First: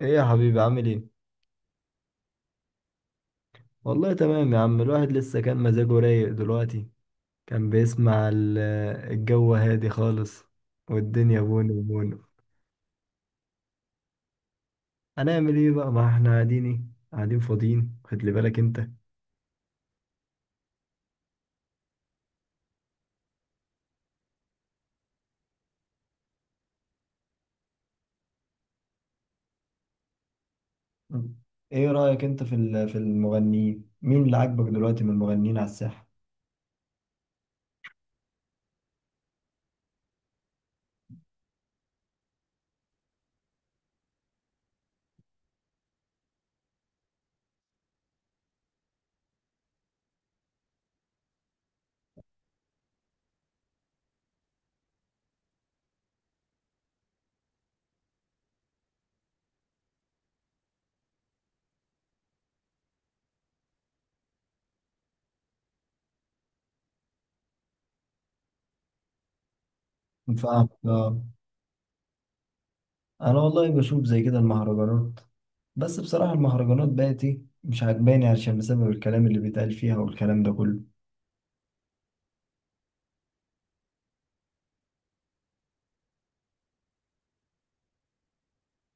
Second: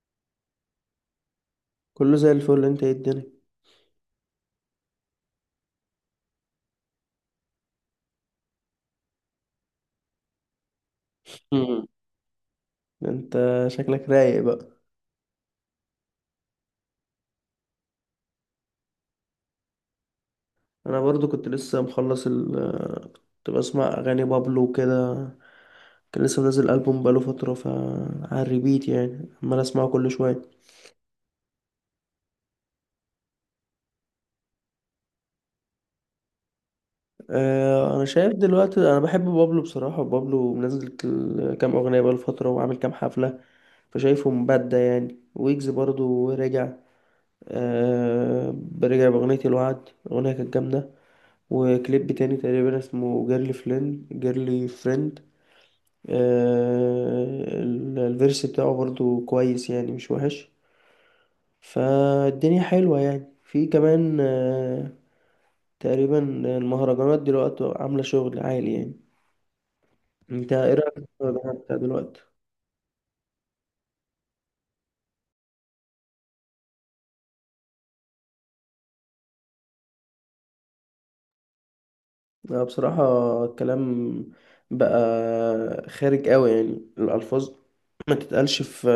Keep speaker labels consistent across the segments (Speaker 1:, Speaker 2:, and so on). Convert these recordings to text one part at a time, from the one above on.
Speaker 1: ايه يا حبيبي، عامل ايه؟
Speaker 2: كله زي الفل، انت ايه الدنيا؟
Speaker 1: والله تمام يا عم، الواحد لسه كان مزاجه رايق. دلوقتي كان بيسمع الجو هادي خالص والدنيا بونو
Speaker 2: مم.
Speaker 1: بونو.
Speaker 2: انت شكلك رايق بقى؟
Speaker 1: هنعمل ايه بقى؟ ما احنا قاعدين، ايه؟ قاعدين فاضيين، خد لي بالك انت.
Speaker 2: انا برضو كنت لسه مخلص كنت بسمع اغاني بابلو وكده. كان لسه منزل البوم بقاله فتره ف على الريبيت يعني عمال اسمعه كل شويه.
Speaker 1: مم. ايه رأيك انت في المغنيين؟ مين اللي عاجبك دلوقتي من المغنيين على الساحة؟
Speaker 2: اه، انا شايف دلوقتي انا بحب بابلو بصراحه. بابلو منزل كام اغنيه بقاله فتره وعامل كام حفله، فشايفه مبدع يعني. ويجز برضو رجع، اه رجع باغنيه الوعد، اغنيه كانت جامده. وكليب تاني تقريبا اسمه جيرلي فريند جيرلي فريند. الفيرس بتاعه برضو كويس يعني، مش وحش. فالدنيا حلوة يعني، في كمان تقريبا. المهرجانات دلوقتي عاملة شغل عالي يعني. انت
Speaker 1: فاهم،
Speaker 2: ايه رأيك في
Speaker 1: آه.
Speaker 2: المهرجانات بتاع دلوقتي؟
Speaker 1: انا والله بشوف زي كده المهرجانات، بس بصراحة المهرجانات بقت، ايه، مش عاجباني عشان بسبب الكلام اللي بيتقال فيها والكلام ده كله.
Speaker 2: لا بصراحة، الكلام بقى خارج قوي يعني، الألفاظ ما تتقالش في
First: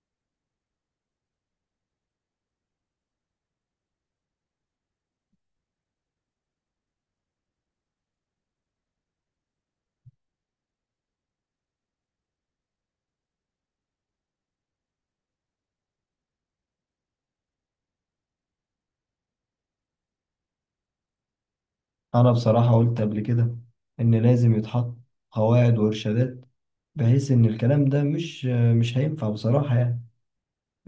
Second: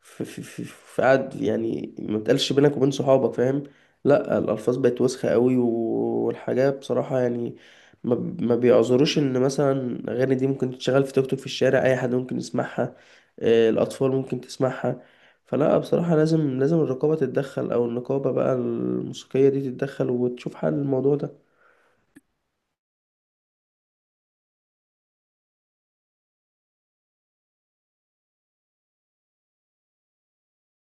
Speaker 2: في في في, في قعد يعني، ما تتقالش بينك وبين صحابك، فاهم؟ لا الألفاظ بقت وسخة قوي، والحاجة بصراحة يعني ما ما بيعذروش إن مثلا أغاني دي ممكن تتشغل في توك توك في الشارع، أي حد ممكن يسمعها. الأطفال ممكن تسمعها. فلا بصراحة لازم لازم الرقابة تتدخل، أو النقابة بقى الموسيقية دي تتدخل وتشوف حل الموضوع ده.
Speaker 1: أنا بصراحة قلت قبل كده إن لازم يتحط قواعد وإرشادات، بحيث إن الكلام ده مش هينفع بصراحة. يعني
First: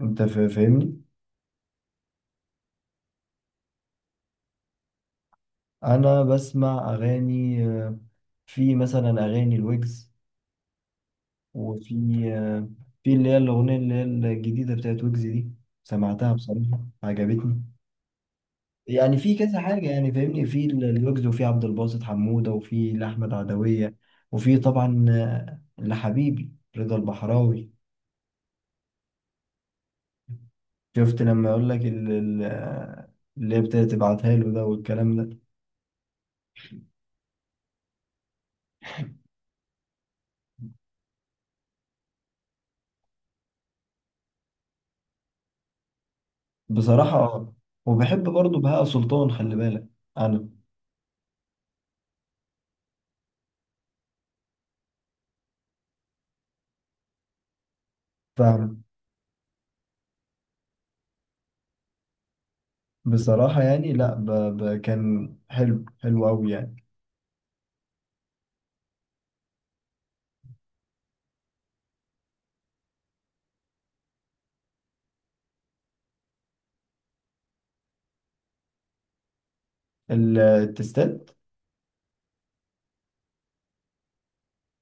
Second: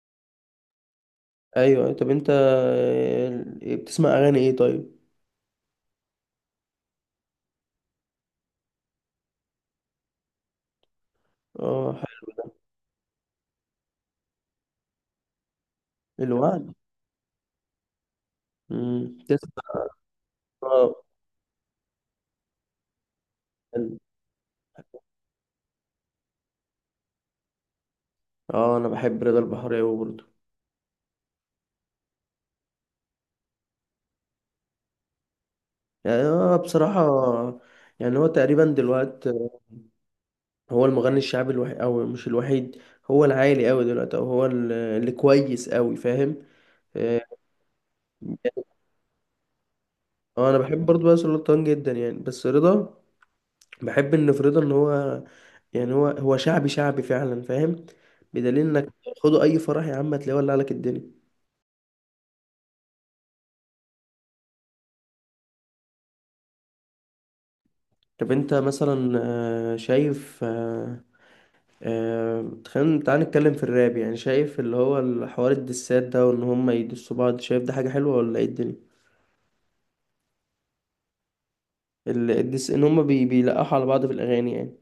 Speaker 1: أنت فاهمني؟
Speaker 2: ايوه، طب انت بتسمع اغاني ايه طيب؟
Speaker 1: أنا بسمع أغاني، في مثلا أغاني الويجز،
Speaker 2: اه
Speaker 1: وفي،
Speaker 2: حلو.
Speaker 1: آه، في اللي هي الأغنية اللي هي الجديدة بتاعت ويجز دي، سمعتها
Speaker 2: الوعد.
Speaker 1: بصراحة عجبتني. يعني في كذا
Speaker 2: تسمع.
Speaker 1: حاجة، يعني فاهمني، في
Speaker 2: اه
Speaker 1: الويجز، وفي عبد الباسط حمودة، وفي لأحمد عدوية،
Speaker 2: حلو.
Speaker 1: وفي طبعا لحبيبي رضا البحراوي.
Speaker 2: اه، انا بحب رضا البحراوي برضه.
Speaker 1: شفت لما اقول لك اللي هي ابتدت تبعتها له ده والكلام ده.
Speaker 2: يعني انا بصراحه يعني هو تقريبا دلوقتي هو المغني الشعبي الوحيد او مش الوحيد. هو العالي قوي دلوقتي، او هو اللي كويس قوي، فاهم؟
Speaker 1: بصراحة
Speaker 2: اه.
Speaker 1: اه. وبحب برضه بهاء سلطان، خلي بالك. انا
Speaker 2: انا بحب برضه بهاء سلطان جدا يعني، بس رضا بحب ان فريدة ان هو يعني هو شعبي شعبي فعلا، فاهم؟ بدليل
Speaker 1: فاهم.
Speaker 2: انك خدوا اي فرح يا عم هتلاقيه ولع لك الدنيا.
Speaker 1: بصراحة يعني، لا، كان حلو، حلو قوي يعني.
Speaker 2: طب انت مثلا شايف تخيل، تعال نتكلم في الراب يعني. شايف اللي هو الحوار الدسات ده وان هم يدسوا بعض، شايف ده حاجة حلوة ولا ايه الدنيا؟
Speaker 1: التستات.
Speaker 2: الدس ان هم بيلقحوا على بعض في الاغاني يعني،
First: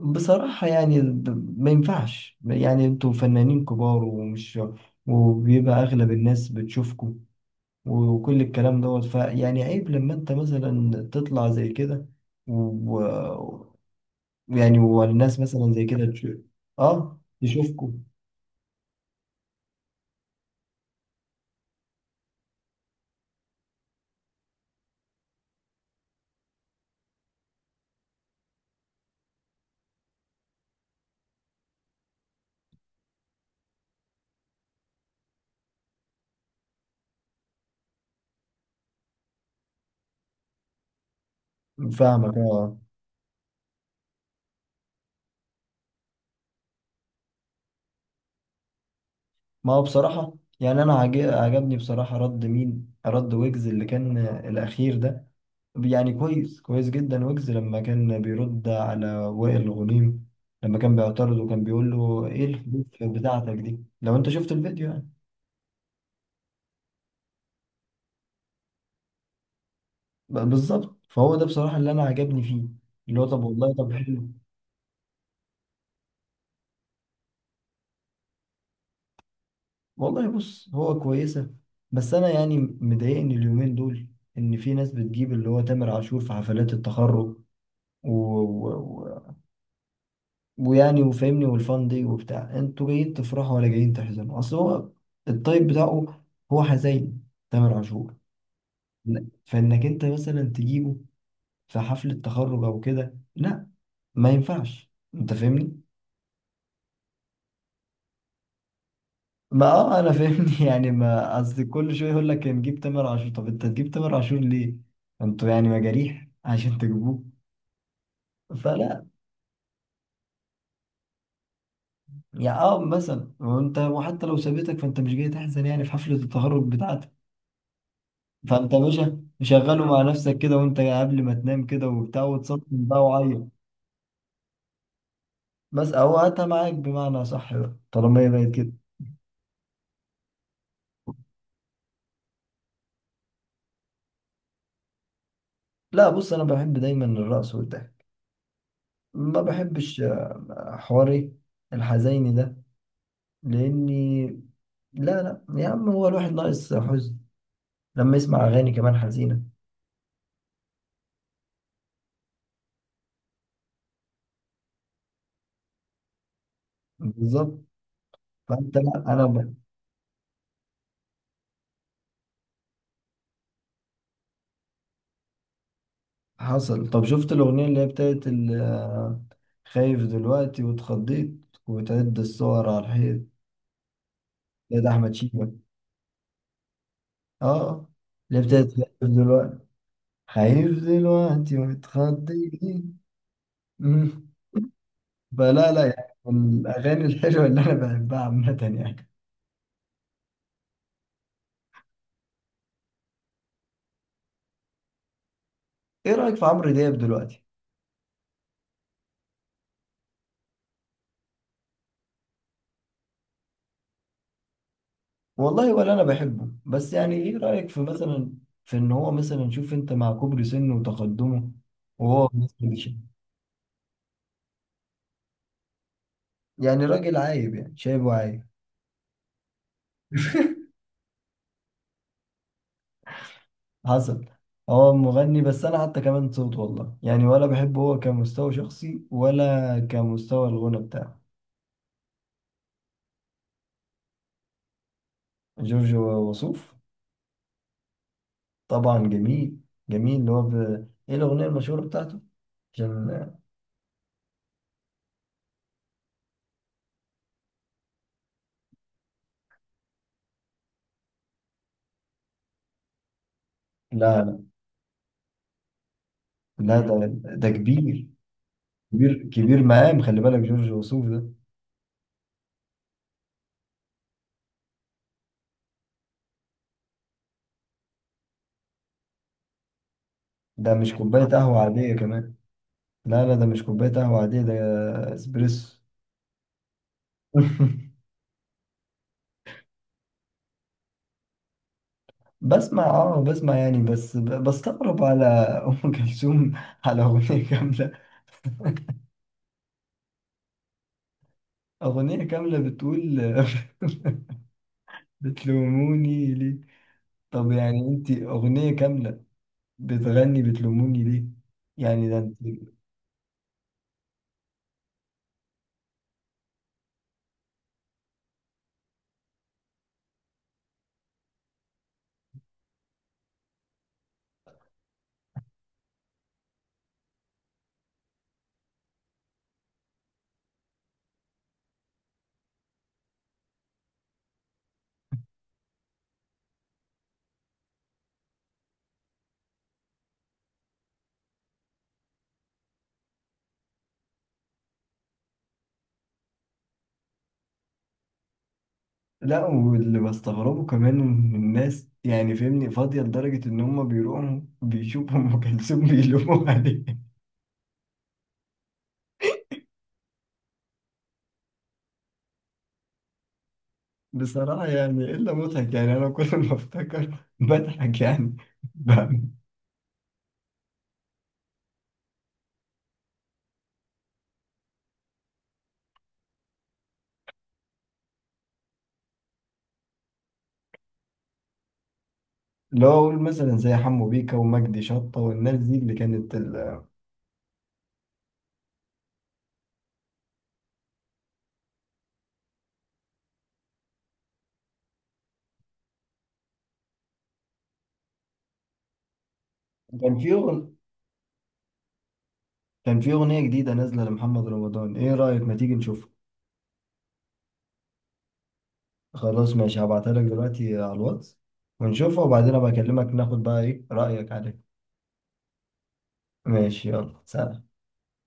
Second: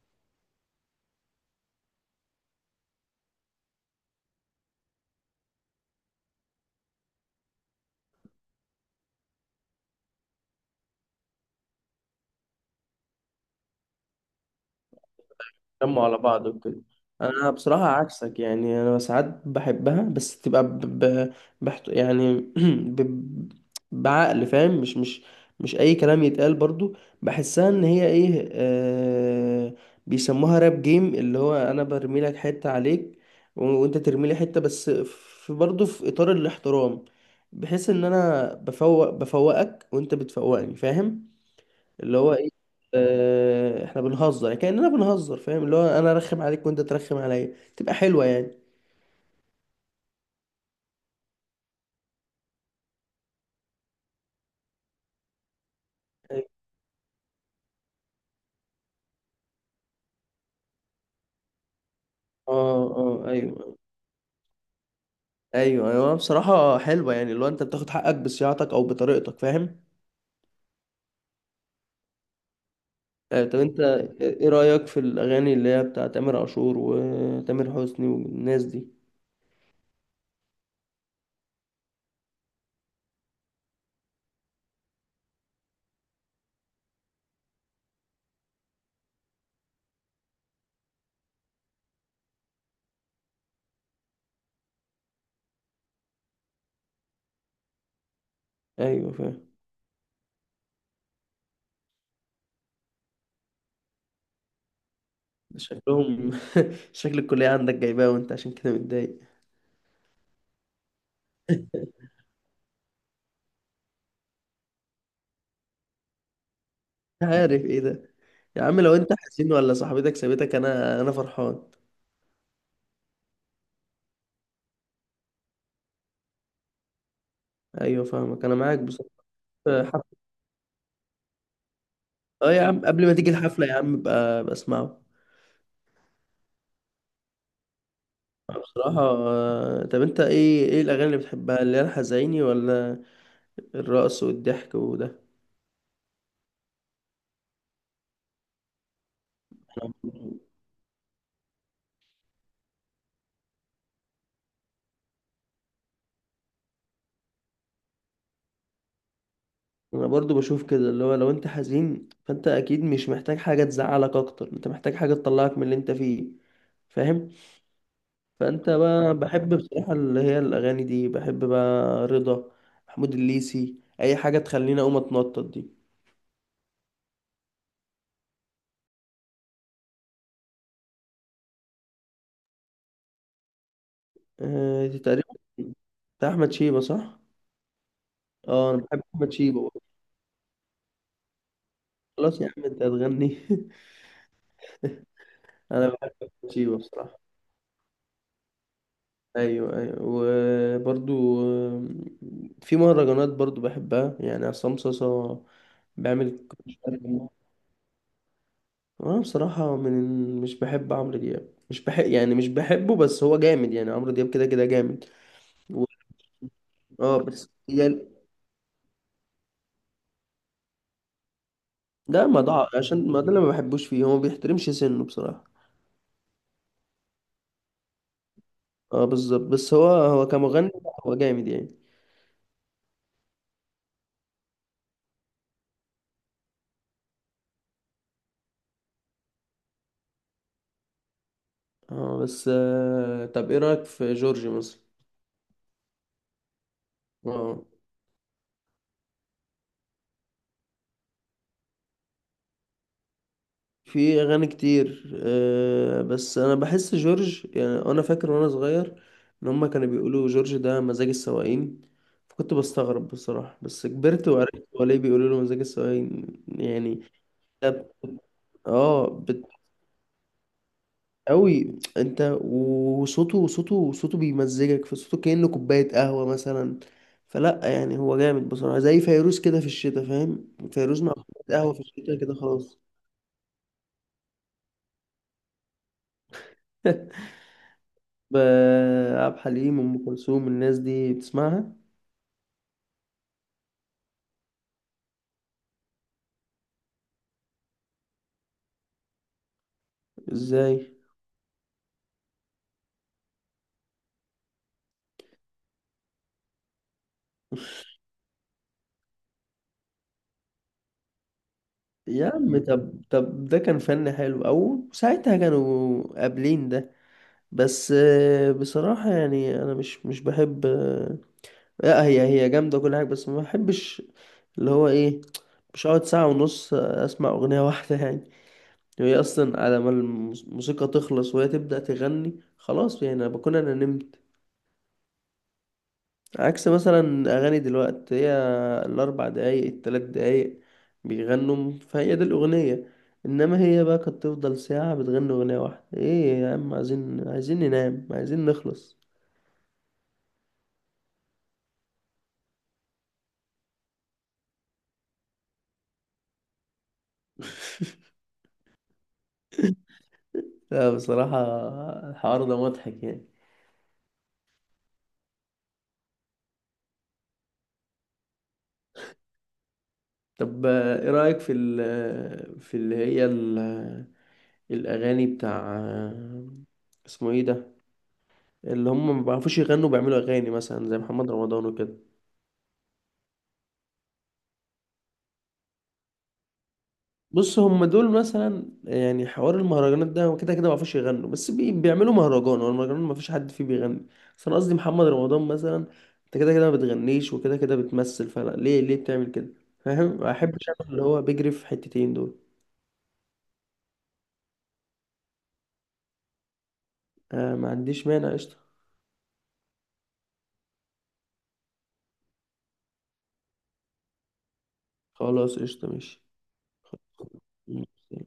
Speaker 1: بصراحة يعني، ما ينفعش. يعني انتوا فنانين كبار، ومش، وبيبقى اغلب الناس بتشوفكم وكل الكلام دوت، فيعني عيب لما انت مثلا تطلع زي كده، و... يعني والناس مثلا زي
Speaker 2: جمعوا
Speaker 1: كده
Speaker 2: على
Speaker 1: تشوف.
Speaker 2: بعض وكده.
Speaker 1: اه
Speaker 2: انا بصراحه
Speaker 1: تشوفكوا.
Speaker 2: عكسك يعني، انا ساعات بحبها، بس تبقى يعني ب... بعقل، فاهم؟ مش اي كلام يتقال برضو. بحسها ان هي ايه بيسموها راب جيم، اللي هو انا برمي لك حته عليك وانت ترمي لي حته، بس في برضو في اطار الاحترام، بحيث ان انا بفوقك وانت بتفوقني، فاهم؟ اللي هو
Speaker 1: فاهمك،
Speaker 2: ايه،
Speaker 1: اه.
Speaker 2: احنا بنهزر كأننا بنهزر، فاهم؟ اللي هو انا ارخم عليك وانت ترخم عليا، تبقى حلوة يعني.
Speaker 1: ما هو بصراحة يعني، أنا عجبني بصراحة رد، مين رد؟ ويجز اللي كان الأخير ده، يعني
Speaker 2: أيوة.
Speaker 1: كويس، كويس جدا، ويجز لما كان بيرد على وائل غنيم، لما كان بيعترض وكان بيقول له إيه
Speaker 2: اه،
Speaker 1: الفلوس
Speaker 2: اه،
Speaker 1: بتاعتك
Speaker 2: ايوه،
Speaker 1: دي، لو أنت شفت الفيديو يعني.
Speaker 2: ايوه، ايوه، بصراحة حلوة يعني، اللي هو انت بتاخد حقك بصياعتك او بطريقتك، فاهم؟
Speaker 1: بالظبط، فهو ده بصراحة اللي أنا عجبني فيه، اللي هو طب
Speaker 2: طب
Speaker 1: والله،
Speaker 2: انت
Speaker 1: طب حلو.
Speaker 2: ايه رأيك في الاغاني اللي هي بتاعت تامر عاشور وتامر حسني والناس دي؟
Speaker 1: والله بص، هو كويسة، بس أنا يعني مضايقني اليومين دول إن في ناس بتجيب اللي هو تامر عاشور في حفلات التخرج. و... و... و... ويعني وفاهمني، والفان دي وبتاع، انتوا جايين تفرحوا ولا جايين تحزنوا؟ أصل هو الطيب بتاعه هو حزين، تامر عاشور.
Speaker 2: ايوه
Speaker 1: لا.
Speaker 2: فاهم.
Speaker 1: فإنك أنت مثلا تجيبه في حفلة تخرج أو كده، لا، ما ينفعش. أنت فاهمني.
Speaker 2: شكلهم شكل الكلية عندك جايباه وانت عشان كده متضايق.
Speaker 1: ما اه انا فاهمني يعني ما اصل كل شويه يقول لك نجيب تامر عاشور، طب انت تجيب تامر عاشور ليه؟ انتوا يعني مجاريح عشان تجيبوه؟
Speaker 2: مش عارف ايه ده يا عم، لو
Speaker 1: فلا،
Speaker 2: انت حزين ولا صاحبتك سابتك، انا فرحان.
Speaker 1: يعني اه، مثلا وانت، وحتى لو سابتك فانت مش جاي تحزن يعني في حفله التخرج بتاعتك.
Speaker 2: ايوه فاهمك، انا
Speaker 1: فانت يا
Speaker 2: معاك بصراحة.
Speaker 1: باشا شغله مع
Speaker 2: حفلة،
Speaker 1: نفسك كده، وانت قبل ما تنام كده وبتاع،
Speaker 2: اه
Speaker 1: وتصمم
Speaker 2: يا عم
Speaker 1: بقى
Speaker 2: قبل ما تيجي
Speaker 1: وعيط.
Speaker 2: الحفلة يا عم بقى بسمعه.
Speaker 1: بس او هاتها معاك، بمعنى صح بقى طالما هي بقت كده.
Speaker 2: بصراحة طب انت ايه الأغاني اللي بتحبها، اللي هي الحزيني ولا الرقص والضحك وده؟
Speaker 1: لا بص، انا بحب دايما الرقص والضحك. ما بحبش
Speaker 2: أنا
Speaker 1: حواري الحزيني ده، لاني، لا لا يا عم، هو الواحد ناقص حزن لما يسمع اغاني كمان حزينه؟
Speaker 2: أنا برضو بشوف كده، اللي هو لو انت حزين فانت اكيد مش محتاج حاجة تزعلك اكتر، انت محتاج حاجة تطلعك من اللي انت فيه، فاهم؟
Speaker 1: بالظبط.
Speaker 2: فانت
Speaker 1: فانت، لا،
Speaker 2: بقى
Speaker 1: انا
Speaker 2: بحب بصراحة اللي هي الأغاني دي، بحب بقى رضا، محمود الليثي، اي حاجة تخليني اقوم اتنطط دي.
Speaker 1: حصل. طب شفت الاغنيه اللي هي بتاعت خايف دلوقتي واتخضيت وتعد الصور على الحيط؟ يا ده
Speaker 2: دي
Speaker 1: احمد
Speaker 2: تقريبا
Speaker 1: شيبه.
Speaker 2: بتاع احمد شيبة، صح؟
Speaker 1: اه، اللي هي بتاعت
Speaker 2: اه انا
Speaker 1: خايف
Speaker 2: بحب احمد
Speaker 1: دلوقتي.
Speaker 2: شيبة برضه.
Speaker 1: خايف دلوقتي
Speaker 2: خلاص يا
Speaker 1: واتخضيت.
Speaker 2: عم انت هتغني.
Speaker 1: مم. فلا لا
Speaker 2: انا بحب
Speaker 1: يعني،
Speaker 2: احمد
Speaker 1: من
Speaker 2: شيبة
Speaker 1: الاغاني
Speaker 2: بصراحة.
Speaker 1: الحلوه اللي انا بحبها عامه يعني.
Speaker 2: ايوه، ايوه، وبرضو في مهرجانات برضو بحبها يعني عصام صاصا،
Speaker 1: ايه رايك في
Speaker 2: بيعمل
Speaker 1: عمرو دياب دلوقتي؟
Speaker 2: وانا بصراحة مش بحب عمرو دياب، مش بحب يعني، مش بحبه بس هو جامد يعني. عمرو دياب كده كده جامد
Speaker 1: والله
Speaker 2: و...
Speaker 1: ولا انا بحبه، بس يعني
Speaker 2: اه
Speaker 1: ايه
Speaker 2: بس
Speaker 1: رأيك في
Speaker 2: يعني،
Speaker 1: مثلا، في ان هو مثلا، شوف انت مع كبر سنه وتقدمه،
Speaker 2: ده
Speaker 1: وهو
Speaker 2: ما ضاع
Speaker 1: مثلا
Speaker 2: عشان ما ده اللي ما بحبوش فيه، هو ما بيحترمش سنه بصراحة.
Speaker 1: يعني راجل عايب يعني، شايبه عايب.
Speaker 2: اه بالظبط، بس هو كمغني هو جامد يعني.
Speaker 1: حصل. هو مغني، بس انا حتى كمان صوت والله، يعني ولا بحبه، هو كمستوى شخصي ولا كمستوى الغنى بتاعه.
Speaker 2: اه بس طب ايه رأيك في جورج مثلا؟
Speaker 1: جورج وسوف.
Speaker 2: اه
Speaker 1: طبعا جميل، جميل اللي هو ايه الاغنية المشهورة بتاعته عشان...
Speaker 2: في اغاني كتير. بس انا بحس جورج يعني، انا فاكر وانا صغير ان هما كانوا بيقولوا جورج ده مزاج السواقين، فكنت بستغرب بصراحة، بس
Speaker 1: لا
Speaker 2: كبرت
Speaker 1: لا
Speaker 2: وعرفت هو ليه بيقولوا له مزاج السواقين
Speaker 1: لا، ده
Speaker 2: يعني.
Speaker 1: ده
Speaker 2: طب
Speaker 1: كبير،
Speaker 2: اه
Speaker 1: كبير، كبير مقام، خلي بالك جورج وسوف ده.
Speaker 2: قوي انت، وصوته صوته صوته بيمزجك في صوته كأنه كوباية قهوة مثلا. فلا يعني هو جامد بصراحة، زي فيروز كده في الشتاء، فاهم؟
Speaker 1: ده مش
Speaker 2: فيروز مع
Speaker 1: كوباية
Speaker 2: كوباية
Speaker 1: قهوة
Speaker 2: قهوة في
Speaker 1: عادية
Speaker 2: الشتاء
Speaker 1: كمان.
Speaker 2: كده خلاص.
Speaker 1: لا لا، ده مش كوباية قهوة عادية، ده اسبريسو.
Speaker 2: ب- عبد الحليم، أم كلثوم، الناس دي بتسمعها؟
Speaker 1: بسمع يعني، بس بستغرب على ام كلثوم، على اغنية كاملة.
Speaker 2: ازاي؟
Speaker 1: اغنية كاملة بتقول بتلوموني ليه؟ طب يعني انت، اغنية كاملة بتغني بتلوموني ليه، يعني ده
Speaker 2: يا عم
Speaker 1: انت.
Speaker 2: طب ده كان فن حلو او ساعتها كانوا قابلين ده. بس بصراحة يعني انا مش بحب لا هي جامدة كل حاجة، بس ما بحبش. اللي هو ايه، مش هقعد ساعة ونص أسمع أغنية واحدة يعني. هي أصلا على ما الموسيقى تخلص وهي تبدأ تغني، خلاص يعني، أنا بكون أنا نمت. عكس مثلا أغاني دلوقتي، هي الـ 4 دقايق الـ 3 دقايق بيغنوا، فهي دي الأغنية. إنما هي بقى كانت تفضل ساعة بتغني أغنية واحدة، إيه يا عم، عايزين ننام، عايزين نخلص.
Speaker 1: لا، واللي بستغربه كمان من الناس يعني، فهمني، فاضية لدرجة ان هم بيروحوا بيشوفوا ام كلثوم بيلوموا عليه.
Speaker 2: لا بصراحة الحوار ده مضحك يعني.
Speaker 1: بصراحة يعني إلا مضحك يعني، أنا كل ما أفتكر بضحك يعني. ب-
Speaker 2: طب إيه رأيك في ال في اللي هي الأغاني بتاع، اسمه ايه ده، اللي هم ما بيعرفوش يغنوا، بيعملوا أغاني مثلا زي محمد رمضان وكده؟
Speaker 1: لو أقول مثلا زي حمو بيكا ومجدي شطة والناس دي اللي كانت
Speaker 2: بص هم دول مثلا يعني، حوار المهرجانات ده هو كده كده ما بيعرفوش يغنوا، بس بيعملوا مهرجان والمهرجان ما فيش حد فيه بيغني. بس أنا قصدي محمد رمضان مثلا، أنت كده كده ما بتغنيش وكده كده بتمثل، فلا ليه بتعمل كده؟
Speaker 1: كان
Speaker 2: فاهم،
Speaker 1: في
Speaker 2: أحب
Speaker 1: أغن...
Speaker 2: أعمل اللي هو بيجري في حتتين دول.
Speaker 1: كان في أغنية جديدة نازلة لمحمد رمضان، إيه رأيك ما تيجي نشوفها؟
Speaker 2: ما عنديش مانع قشطة.
Speaker 1: خلاص ماشي، هبعتها لك دلوقتي على الواتس، ونشوفها، وبعدين أبقى أكلمك، ناخد بقى إيه رأيك عليها.
Speaker 2: خلاص قشطة
Speaker 1: ماشي، يلا سلام.
Speaker 2: ماشي.